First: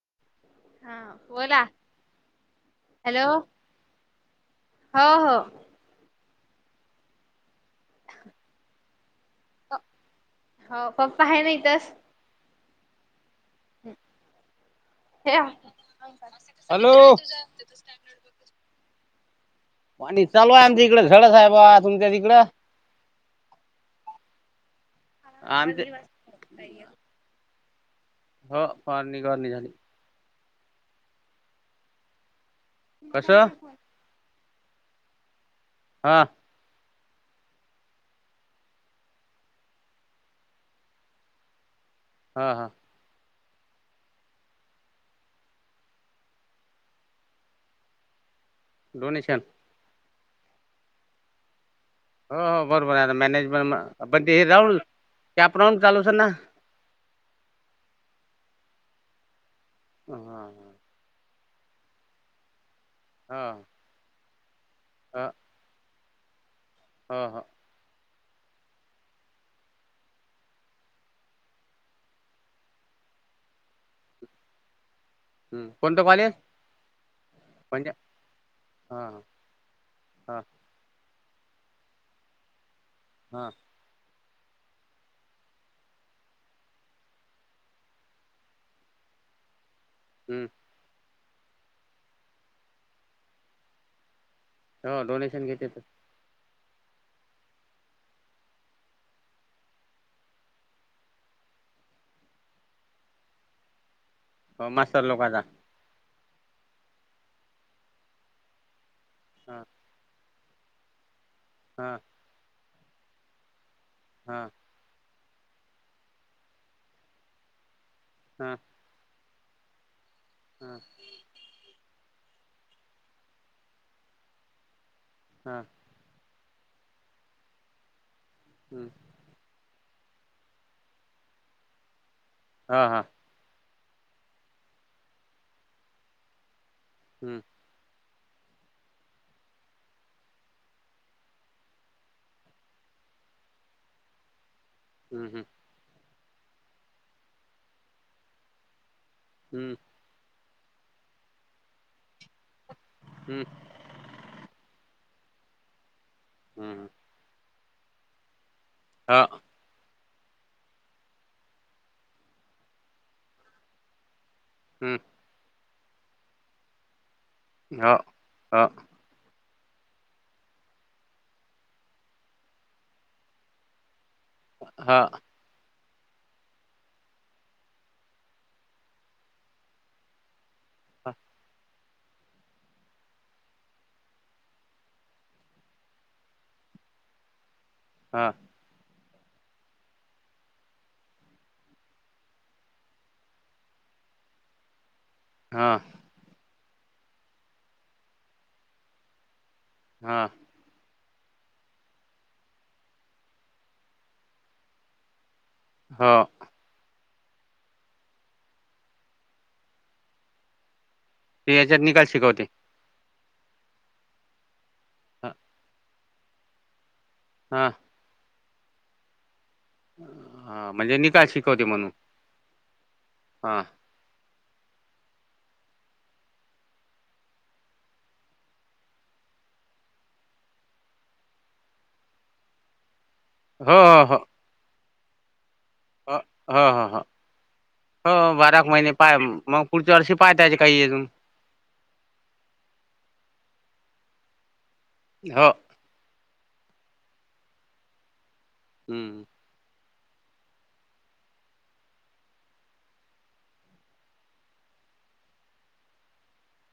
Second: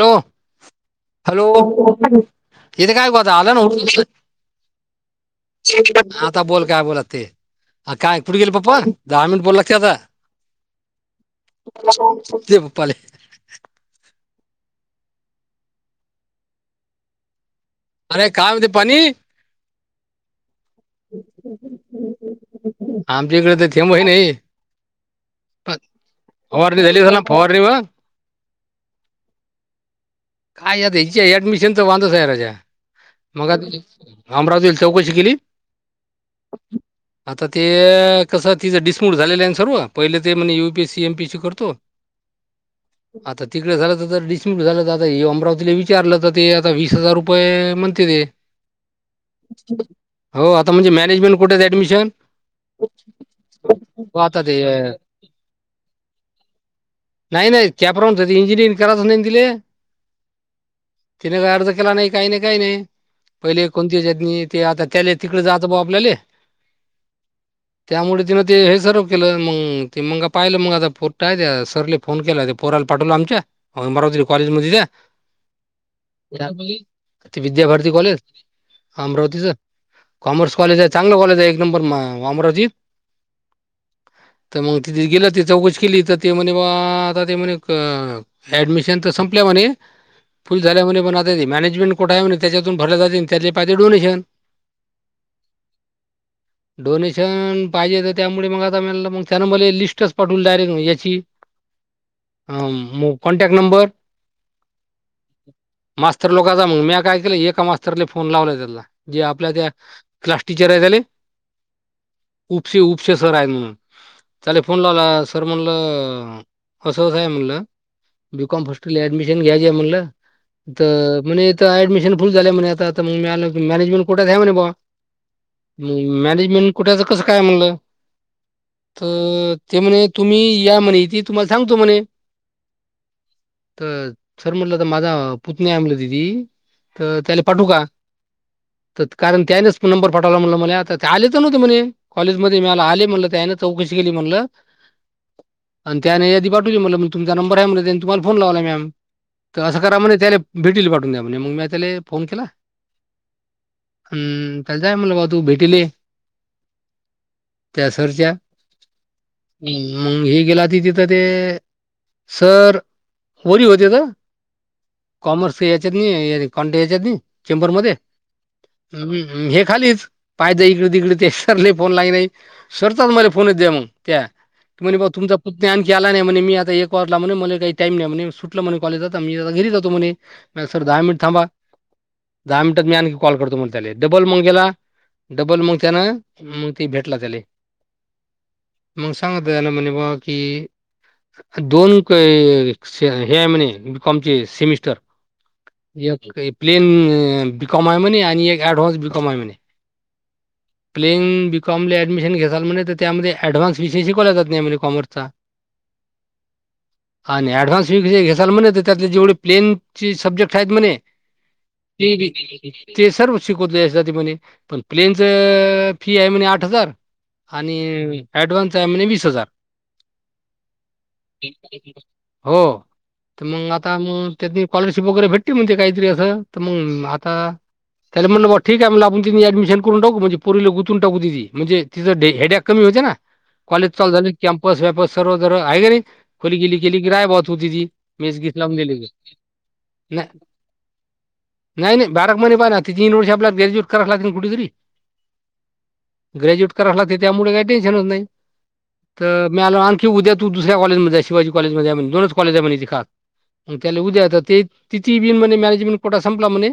Hello हा बोला hello इथे हॅलो कायता आला न हो हो. आता बोल काय बोलात ते. काय कुठे गेले पप्पा दहा मिनिट बोलायला लागते आता. हो पप्पा आहे ना इथंच पप्पाले. हॅलो! अरे का येऊदे पानी. पाणी चालू आहे आमच्या तिकडं खेळ साहेब तुमच्या तिकडं. आमच्या इकडे तर थेंबही नाही. आमच्या फवार झाली झाला फवारणी वा ह फार नि घाण निघाली. काय आता ह्यांच्या ऍडमिशन तर वांदच आहे राजा कसं मग आता. अमरावतीत चौकशी केेली. [inaudible] ह [inaudible] आता ते कसं तिचं डिस्मूट झालेलं आहे सर्व पहिले ते म्हणजे युपीएस सी एमपीस सी करतो. [inaudible] हा हा आता तिकडे झालं तर तर डिसमिट झालं आता हे अमरावतीला विचारलं तर ते आता वीस हजार रुय पय म्हणती दे. डोनेशन हो आता म्हणजे मॅनेजमेंट कुठेत ऍडमिशन हो हो बरोबर आहे मॅनेजमेंट म पण ते हे राऊंड कॅप राऊंड चालू सर ना. नाही नाही इंजिअरिंग करायच नाही त दिले. ह ह. तिने काही अर्ज केला नाही काही नाही काही नाही पहिले ह कोणती जतनी ते आता त्या तिकडे जातं बा आपल्याला हा हा. त्यामुळे तिनं ते हे सर्व केलं मग ते मग पाहिलं मग आता पोट्ट आहे त्या सरले. फोन केला पोराला पाठवलं आमच्या बरारी कॉलेज मध्येथे कोणतं कॉलेज म्हणजे विद्याभारती कॉलेज हा अमरावतीचं. हा कॉमर्स कॉलेज आहे चांगलं कॉलेज आहे एक नंबर अमरावतीत हा. तर मग तिथे गेलं त चौकशी केली तर ते म्हणे आता ते म्. ऍडमिशन तर संपल्या म्हणे. हम्. खुश झाल्यामुळे पण आता ते मॅनेजेंट कुठ आहेण त्याच्यातून भर जाते त्याचे पाहिे डोनेशन हो डोनेशन घेतेेत. डोनेशन पाहिजे तर त्यामुळे मग आता म मग त्यान मला लिस्टच पाठवल डायरेक्ट याची ह म कॉन्टॅक्ट नंबर. हो मास्टर लोकांचा मास्तर लोकांचा मग म्या काय केलं एका मास्तरले फोन लावला त्याला जे आपल्या हा त्या क्लास टीचर आहे का नई. हां. उपशी उपशे सर हा आहेल. फोनलाला सर म्हणलं असहसाय म्हणलं हा बिकॉम. तुले ऍडमिशन घ्यायचे म्हलं तर म्हणे इथ ऍडमिशन फुल झालं म्हणे आता आता मग म मॅनेजमेंट कोुठच आहे म्हणे बा. हां. मॅनेजमेंट कुठ्याचं कसं काय म्हणलं. हम्म. तर ते म्हणे तुम्ही या म्हणे इथे तुम्हाला सांगतो म्हणे. हा हां. तर सर म्हटलं तर माझा पुतन्या नाही आलं दिदी तर हम्म त्याला पाठव का? कारण त्यानेच नंबर पाठवला मला मने म्हटलं मला आता ते आलेच नव्हते म्हणे. कॉलेजमध्ये मळाला आले म्हणलं त्यान चौकशी केली म्हणलं. हम् हम्. आणि त्याने यादी पाठवली म्हणलं म तुमचा नंबर आहे द्या म्हणले त्यानी तुम्हाला फोन लावला म्या तर हम्म असं करा म्हणे त्याला भेटीस पाठून द्या म्हणे मग म्या त्याले फोन केला. हम्म. हम्म का जाय म्हणलं तू भेटील ये. हम् ह. त्यासरच्या हा. ह मग हे गेलं ति तिथं ते सर होरी होतेता. हम्. कमर्सच्या यांच्यात नाहीये कॉन्टे नि हा हा हम्म हे खालीच पाहिज इकडे तिकडे ते सरले फोन लाई नाही सरतात मला फोनच द्या मग त्या क म्हणे हा बा तुमचा ज्ञान केला नाही म्हणे मी आता एक वारला म्हणे मला काही टाईम नाही म्हणे सुटलं म्हणे कॉलेजातता मी आता घेरी जातो म्हणे म सर दहा हा मिनट थांबा दहा मिनट म कॉल करतो मग त्या डबल मग गेला डबल मग त्यान मग ते भेटला त्याला हा मंग सांता आन म्हणे बा की दोन कोयी हे म्हणे बी कॉमचे सेमिस्टर हा एक प्लेन बि कॉम आय म्हणे आणि एक ऍडव्हान्स बी कॉमय म्हणे हां प्लेइंग बी कॉमला ऍडमिशन घेसाल म्हण तर त्यामध्ये ॲडव्हान्स विषय शिकवला जात नाही म्हणे कॉमर्सचा [unintelligible] हा व आणि ऍडव्हान्स विषय घेसाल म्हणे तर त्यातले जेवढे प्लेन चे सब्जेक्ट आहेत म्हणे ते याच्यात निकाल शिकवते ते ते सर्व शिकवत या जाती म्हणे पण हा प्लेनचं फी आहे म्हने आठ हजार हा आणि ॲडव्हान्स आहे म्हणे वीस हजार हा, म्हणजे निकाल शिकवते म्हणून हो तर हा मग आ ता मग त्यानी कॉलरशिप वगैरे भेटली म्हणजे काहीतरी असं तर मग आता त्याला म्हणलं बाबा ठीक आहे मला आपणि डमिशन करून टाू म्हणजे पुरीले गुंतून टाू तिथ म्हणजेिथंडे हेडॅक कमी होते ना हा हा हा पस व्यापस सर्वजर आहे ग नाही खोली गेली हो हो केली किय बहत होती ती हो हो बाराक मेजीसलाम महिने दिली पाय मग पुढच्या वर्षी नाही पाहतायचे काही अजून नाही नाही बाराक म्हणे पाहि ना ते तीन वर्षी आपल्याला ग्रॅज्युएट कराला लागतील ना कुठेतरी हा ग्रॅज्युएट करायला ते त्यामुळे काही टन्शनत नाही हम्म तर मळालो आणखी उद्या तू दुऱ्या कॉलेजमध्ये आहे शिवाी कॉलेजमध्ये आहेण दोनच कॉज आहे ति खास मग त्याला उद्या आता ते तिथ बिन म्ह मॅनेजमेंट कोठा संपला म्हणे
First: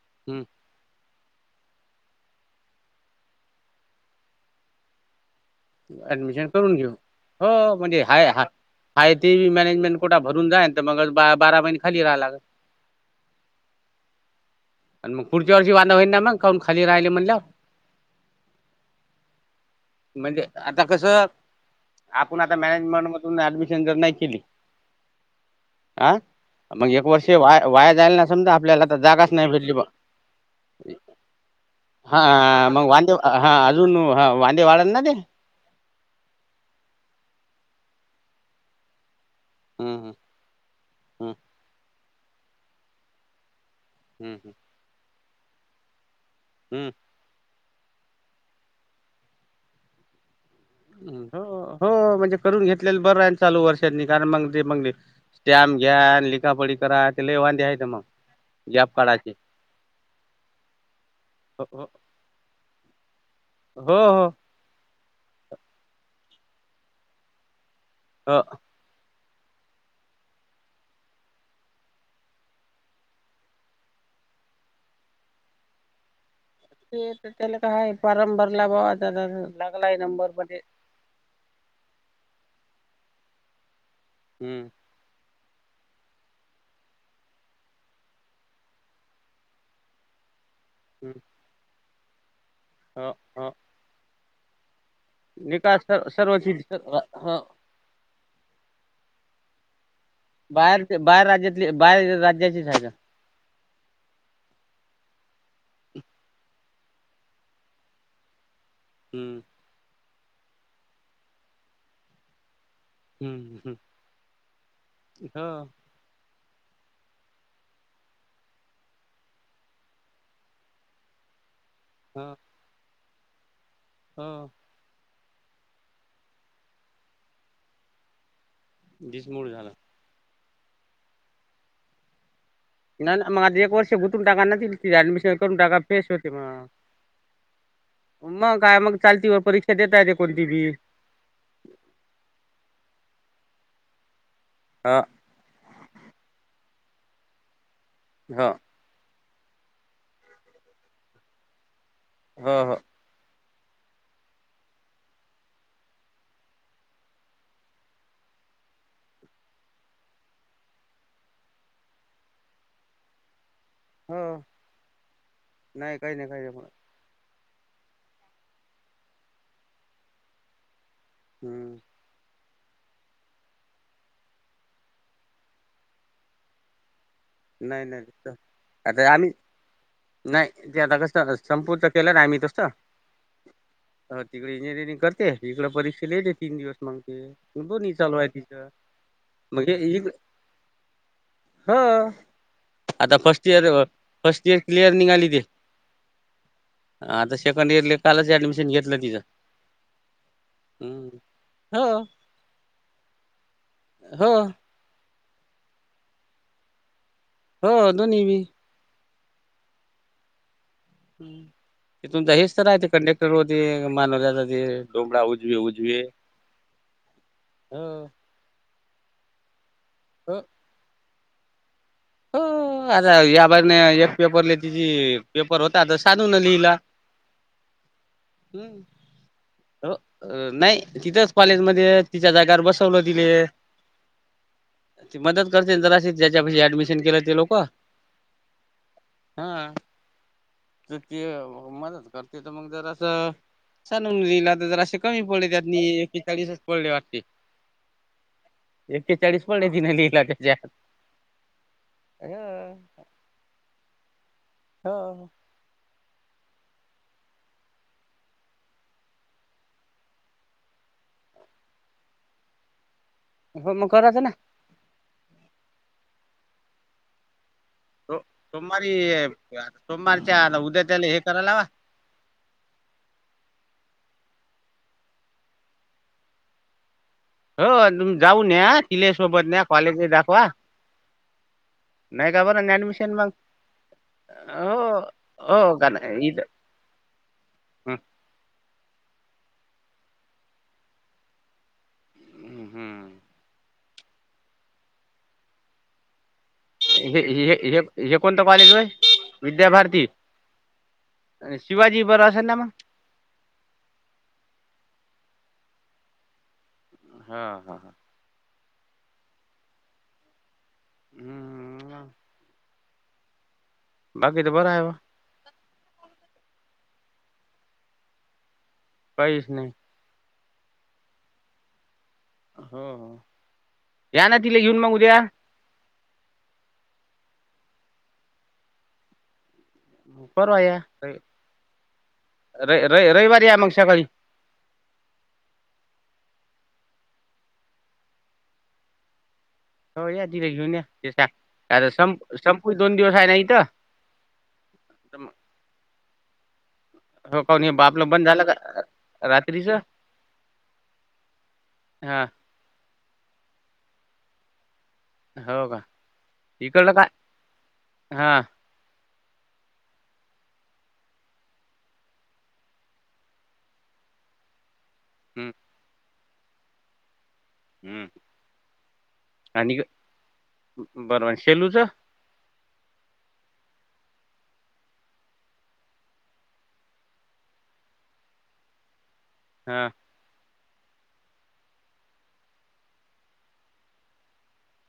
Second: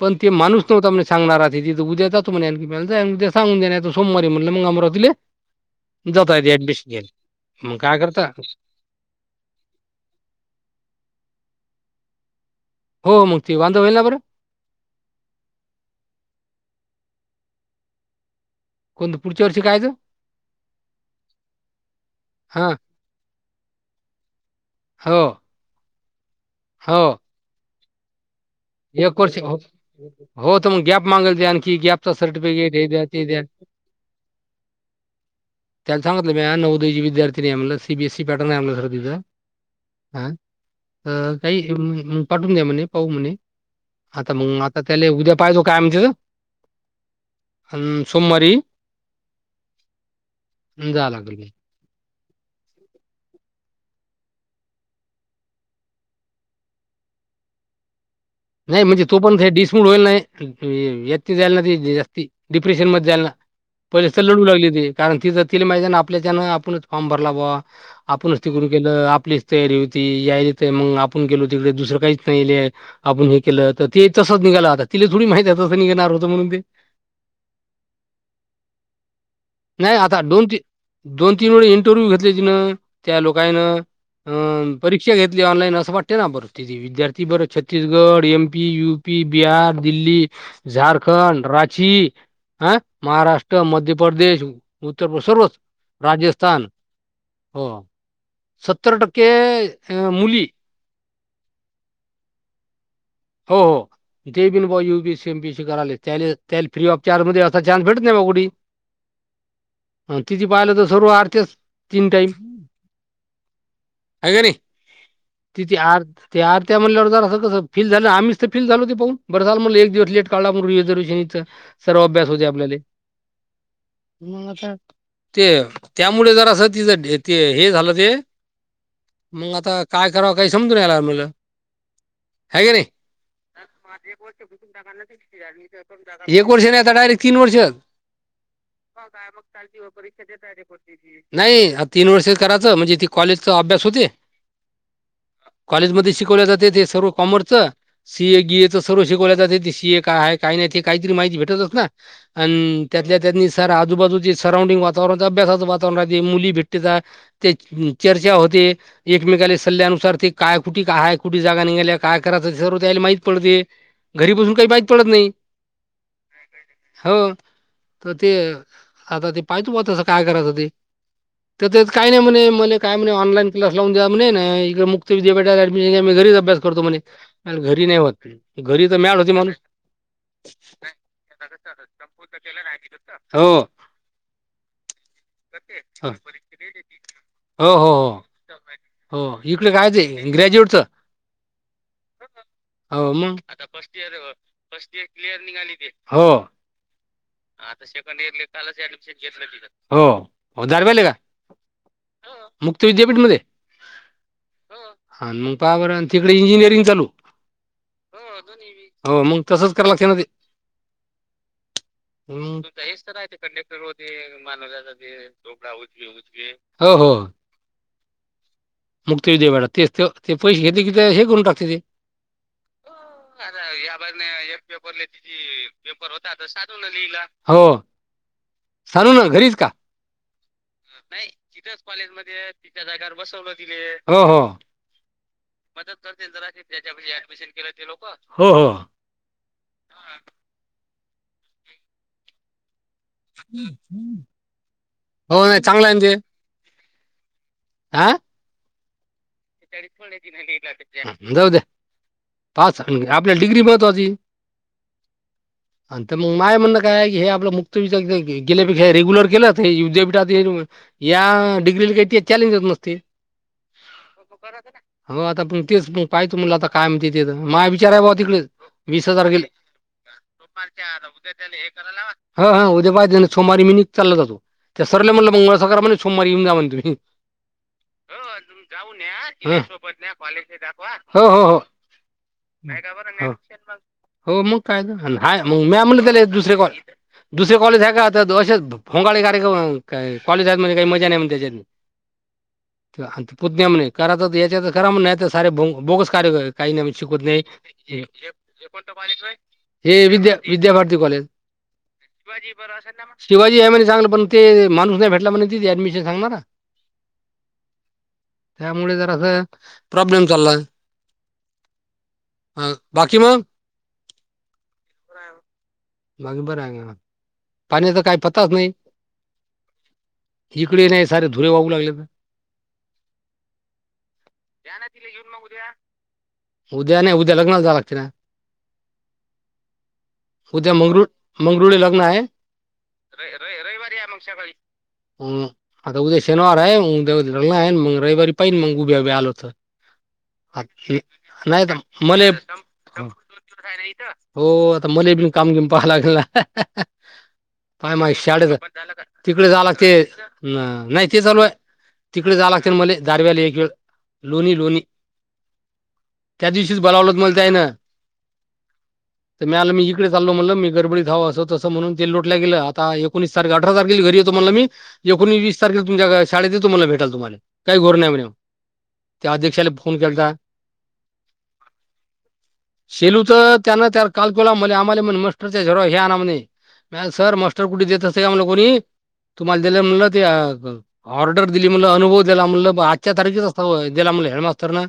पण ते हम्म माणूस ता सांणार आ त उ्या त आणी सांून सोमवारी म्हणलं मग आम तले ऍडमिशन करून घेऊ हो मग काय म्हणजे हाय करता? हा आहे ते बी मॅनेजमेंट कोठं भून जा ना तर मग बारा महिने खाली राहा लागल हो मगक्ती बांध होईल बरं आणि मग पुढच्या वर्षीांधदा होई ना म काउन खाली राहिले म्हणल्या कोणत पुढच्या वर्ष कायचं म्हणजे आता कसं आपण आता हां, मॅनेजमेंट मधून ऍडमिशन जर नाही केली हो हा मग एक हो. वर्षी वा वाया जायला न आपल्या जा एक वर्ष हो. नाही भे हो, तर मग गॅप मागेल ते आणखी गॅपचा ह सर्टिफिकेट हे द्या, ते द्या. हा अजून ह वांदे वाढत ना ते त्याला सांगितलं मी ह नौदय विद्यार्थी नाही आमला सीबीएसी पॅर्न आहे आमलं सर तिं हम्म हा अ हम्म काही पाठवून द्या म्हणे पाहू म्हणे आता हम्म मग आता त्याला उद्या पाहिजो काय आमच्या हम् अ सोमवारी जावं लागेल. हो हो म्हणजे करून घेतलेलं बरं आहे चालू वर्षांनी कारण मग ते मग स्टॅम्प घ्या लिखापळी करा ते ल वांधे आहे ते मग नाही गॅप म्हणजे तो काढायचे पण डिसमूड होईल नाही व्यती जायला हो ना हो ते जास्ती डिप्रेशन मध्ये जायला ना हो पहिलेच तर हो लढू लागली त कारण ति ज ति माहि आपल्याच्यान आपणच फॉर्म भरला बावा आपणच हो. त करून केलं आपलीच तयारी होती याय तर मग आपण केेलो तिकडे दुसरं काहीच नाहीय आपण हे केलं तर ते तसच निघालं आता तिला थोडी माहिती आहे तसं निघणार होतो म्हणून ते ते तर त्याला काय फोरम भरला होता त्याचा नाही लागलाय आता नंबर दोन ती मध्ये दोन तीन वेळे इंटरव्ह्यू घेतले तिनं त्या लोकांनं हम्म अं परीक्षा घेतली ऑनलाईनं अस वाटते ना परत विद्यार्थी बर Chhattisgarh, M P, UP, Bihar, Delhi हम्म झारखंड, राांची, ह ह महाराष्ट्र, मध्य प्रदेश उत्तर सर्वच निकास सर्व सर्वच राजस्थान ह हो सत्तर टक्के अ मूली बाहेर ते बाहेर राज्यातले बाहेर राज्याचेच आय का? हो हो तथे बीनऊ युपीएसी एमीसी करा त्या त्या फ्री ऑफ चार्ज म अस चा्स भेटत नाही बा कुटी हम् तिथती पाहिलं तर सरू अरतीच तीन टाईम हम्म हम्म ह का नाही तिथ ह आर आरत्या म्हणल्यावर ज असं कसं फील झालं आम्ही तर फील झाल ते पाहून बरसालालग एक दिवस लेट काढला रिझर्वेशन इं सर्व अभ्यास ह होते आपल्याला मग ह आता ते त्यामुळे जर असं तिचं ते हे झालं ते डिसमूड मग झाला. आता काय कराव काही समजून यायला आमला ह का नाही? ना मग आता एक वर्ष गुंतून टाका ना ति ऍडमिशन करून टाका फ्रेश होते एक वर्ष मग. आता डायरेक्ट तीन वर्ष मग काय मग चालते परीक्षा देता येते कोनती बी नाही आता तीन वर्ष करायचं म्हणजे ती कॉलेजचा अभ्यास होते. हा कॉलेजमध्ये शिकवल्या जाते ते सर्व कॉमर्सच सीए ह गीए सर्व शिकवल्या जाते सिए का काही नाही ते काहीतरी माहिती भेटलच ना अ ह ह त्यातल्या त्यांनी सर आजूबाजूचे सराऊंडिंग वातावरण अभ्यासाचं वातावरणात मुली भेट्तेत्यां ते चर्चा होते एकमेकाले सल्ल्यानुसार ते काय कुठी हाय कुठी जागा निघाल्या काय कराच सर्व त्याले माहीत पडू दे. हो नाही काही नाही काही र मला हो तर ते आता ते पाहत म तसं काय करायचं ते तर हम्म तेच काय नाही म्हणे मला काय म्हणे ऑनलाइन क्लास लावून द्या म्हणे ना मुक्त विद्यापीठात ऍडममिशन घ्या घरीच अभ्यास करतो म्हणे मला नाही घरी होत नाही घरी तर आता मॅड आमी होते माणूस नाही ते आता कसं संपूर्त केलं ना आम्ही तस हो तिकडे इंजिनिअरिंग करते तिकडें हो परीक्षा येते तीन दिवस मग ते हो दोन्ही हो चालू आहे तिचं हो इकडे कायचे ग्रॅज्युएटचं हो हो मग आता first year first year clear निघाली ते हो सेकंड आता इयरले सेकंड इयर ले कालच घेतलं ऍडमिशन तिचं घेतलं तिने होजार बेले का हम्म हो मुक्त विद्यापीठ मध्ये हो हा मग पहा बरं आणि तिकडे इंजिनिअरिंग चालू हो दोन्ही बी हो मग तसंच करा लागते ना ते [unintelligible] तुम आहे हेच तर आहे कंडक्टर ते कंडक्टर होते मानवल्याचा मानव ते डोबळा उजवे झोपला उजवे उच्चगे हो हो हो मुक्त विद्यापीठात तेच ते हो पैसे घेत कि हे करून टाकते ते हो हो या आता बाजने या बारीन पेपरले एक पेपरला तिची ति पेपर होता आता पेपर होता साधून आता लिहिला साधू न लिहिला हो हम्म. सांलूणार घरीच का. हो नाही तिथंच कॉलेज मध्ये तिथ जाग्यावर बसवलं तिले हो हो. ती मदत करते जरा त्याच्या ऍडमिश ऍडमिशन केल्या ती लोक हो हो. हा ती ते मदत करते तर मग जरा. छणून लिहिलं तर ज असे कमी हो पडले नाही त्यातनी चांगला एकेचाळीसच पडले वाटते. आ एकेचाळीस पडले तिने लिहिला त्याचा त. ते जाऊ द्या पास झाले आपल्याला डिग्री महत्वाची हो. आज मग माय म्हणणं कायी हे आपलं मुक्त विद्यापीठ आहे की हे रेग्युलर केलंत हे विद्यापीठात या डिग्रीला काही चॅलेंजेच नसते. पण मग कराचं ना. हो आता तुमची म पाहि तु मला आता कायम त तिथे माझा विचार आहे बा तिकडे सोमवारी वीस हजार गेले उद्या चाले. करायला लावा. हा हा उद्या पाहि ना सोमवारी चालला जातो त्या सरला म्हटलं माझा पगार म्हण सोमवारी येऊन जाऊ म्हटले तुम्ही हो तुम्ही जाऊन हो या तिले सोबत न्या या सोबत कॉलेजे कॉलेज दाखवा. हो हो हो नाही का बरं ऍडमिशन मग हो मग काय हा मग हो म का म्हटलं त्या नाही इथं दुसरे कॉल. दुसरे कॉलेज आहे का तर असेच फोंगाळे कार्यक्रम कॉलेज आहेत महान काही मजा नाही म्हण त्याच्यात. हम्म हम्म पुतण्या म्हने करा तर याच्यात करा म्हण नाही सारे भो बोगस कार्य. काही नाही हे शिकवत हे हे नाहीण हे कोणतं कॉलेज होय विद्याभारती हे विद्या विद्याभारती कॉलेज. शिवाजी बरं असेल ना मग. शिवाजी आहे म्हणे चांगलं पण ते माणूस नाही भेटला म्हण त ऍडमिशन सांगणार. हा हा हा. त्यामुळे जर असं प्रॉब्लेम चालला. हम्म. हां बाकी मग. बाकी तर बर आहे व. बाकी बरं आहे, पाण्याचा काही पत्ताच नाही. काहीच नाही. इकडे नाही सारे धुरे वाहू लागले तर. हो हो या ना तिला येऊन मग उद्या. उद्या नाही उद्या लग्नाला जायांच. परवा उद्या या मंगरुळ मंगरुळी लग्न आहे. र र रविवारी या मग सकाली. सकाळी हम आता उद्या शनिवार आहे उद्या आहे लग्न रविवारी पाहिन मग उभे उभे आलो तर. हो या तिला घेऊन या. नाही आता मले संप संपू दोन दिवस आहे ना इथं हो आता मले काम बीम पाहाला लागेल ना. ह हो काणी. तिकडे जायला लागते. हा तिकडे जावं लागते मला दारव्याला एक वेळ लोणी लोणी. हो का, त्या दिवशीच इकडलं काय बोलावल मला त्यायन. हा तुंम्हाला मी इकडे चाललो म्हणलं गडबडीत आहेअस तसं ते लोटलं गेले. अठरा तारखेला घरी येतो मला मी एकूण हम्म वीस तारखेला मी शाळेत येतो म्हणाले तुला भेटायला. काही घोर हम्म नाही म्हणे त्या अध्यक्षाला फोन केलाता. बरं शेलूचं. शेलू तर त्यांना त्या काल तुला म्हणाले आम्हाले म्हण मस्टरच्या जे हे आणा म्हटलं. नाही सर मास्टर कुठे देत असते का ल कोनी तुम्हाला दि हा म्हणलं ऑर्डर दिली म्हणलं अनुभव दिला म्हणलं आजच्या तारखेच असता दिला म्हणलं हेडमास्तर न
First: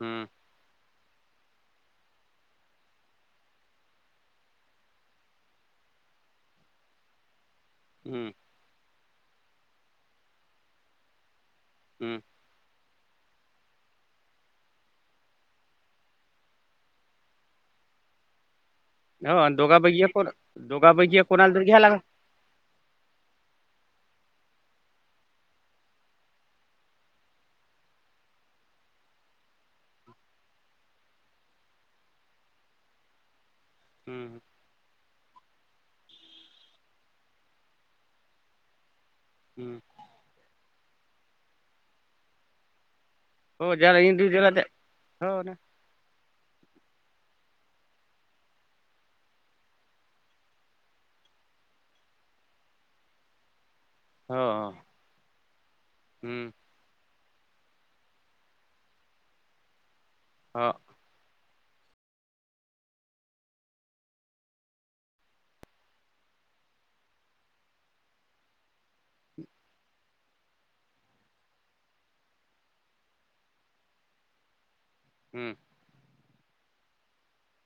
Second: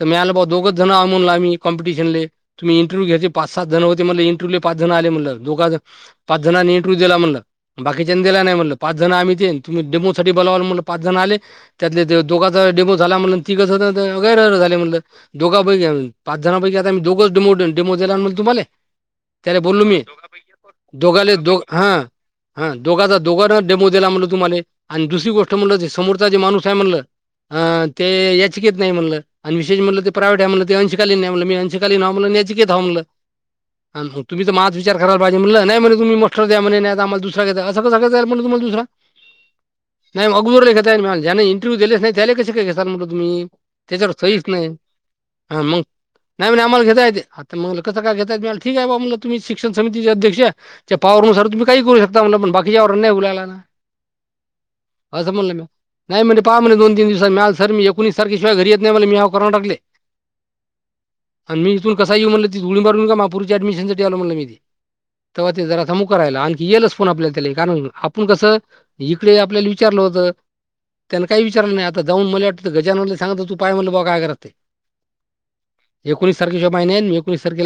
तर मळा हम्म आलं ब दोघच जण आ म्हणला म् कॉम्पिटिशनले. तुम् इंटरव्ह्य घयचे पाच सात जण होते मला इंटव्हू पाच जण आले दोघ. पाच जणांनी इंटरव्यू दिला म्हणे. बाकीच्या हम्म दिला नाही म्हटलं पाच जण आम्ही ते तुम् डेमो साठी बोलावला म्हटलं पाच जण आले त्यातले हम्म दोघ. डेमो झाला म्हणून तिघाच होते. झा म्हणलं दोघापैकी पाच जांपैकी आता आम्ही दोघचो डेमोला आणि तुम्हाला. हो आणि त्याला बोललो मी दोघापैकी एक कोण दोघापैकी एक दोघाले कोणाला दो तरी घ्यायला हा. लागल. हा दोघाचा दोघां न डेमो दिला म्हटलं तुम्हाला आणि दुसरी गोष्ट म्हणलं समोरचाचे माणूस आहे म्हणलं. हा ते याचिकेत. नाही म्हणलं आणि विशेषणलं ते प्रायव्हेट आहे म्हणलं ते अंकालीन नाही म्हण मी अंशकालीन याचिकेत हाय म्हणतं. हं, तुम्ही तर माझ विचाररायला पाहिजे नाही म्हणे तु मस्टर द्या म्हणे नाही आ्हालाुसरा्या अस कसांयलण तुमला दुसरा. हम्म नाही अगदर ल घेत नाही जने इंटरव्हू दिलेच नाही त्याले कसे काही घेणार म्हटलं तुम्ही. हो ज्याला त्याच्यावर सहीच होत इंडिव्हिज्युअल नाही हो ना हा मग. नाही आम्हाला घेता येत आता मगलं कसं काय घतायेतला ठीक आहे बालं तुम्ही शिक्षण समितीचे अध्यक्ष. त्या पावरुमस तुम्हीू शकता म्हला पण बाकीच्यावर नाही बलायला ना. हो हो असं म्हणल मी नाही म्हणे हं, पहा म्हणे दोन तीन दिवसांत मिळाल तर एकोणिस तारिख. शिवाय घरी येत नाही मला मी हव करून टाकले. हा. आणि मी इथून कसा येऊ म्हणलं ती गुळी मारून का मगं पुरिंच्या ऍडमिशनसाठी आलं म्हटलं मी ते. तेव्हा ते जरा थ मुक राहिला आणखी येईलच पण आपल्या त्याला कारण आपण कसं इकडे आपल्याला विचारलं होतं त्यांना काही विचारलं नाही आता जाऊन मला वाटत गजान सांगत तू पाय म्हलं बघा काय करत ते हम्म एकोणीसारखेच्याो बाहिन एकणीसारखे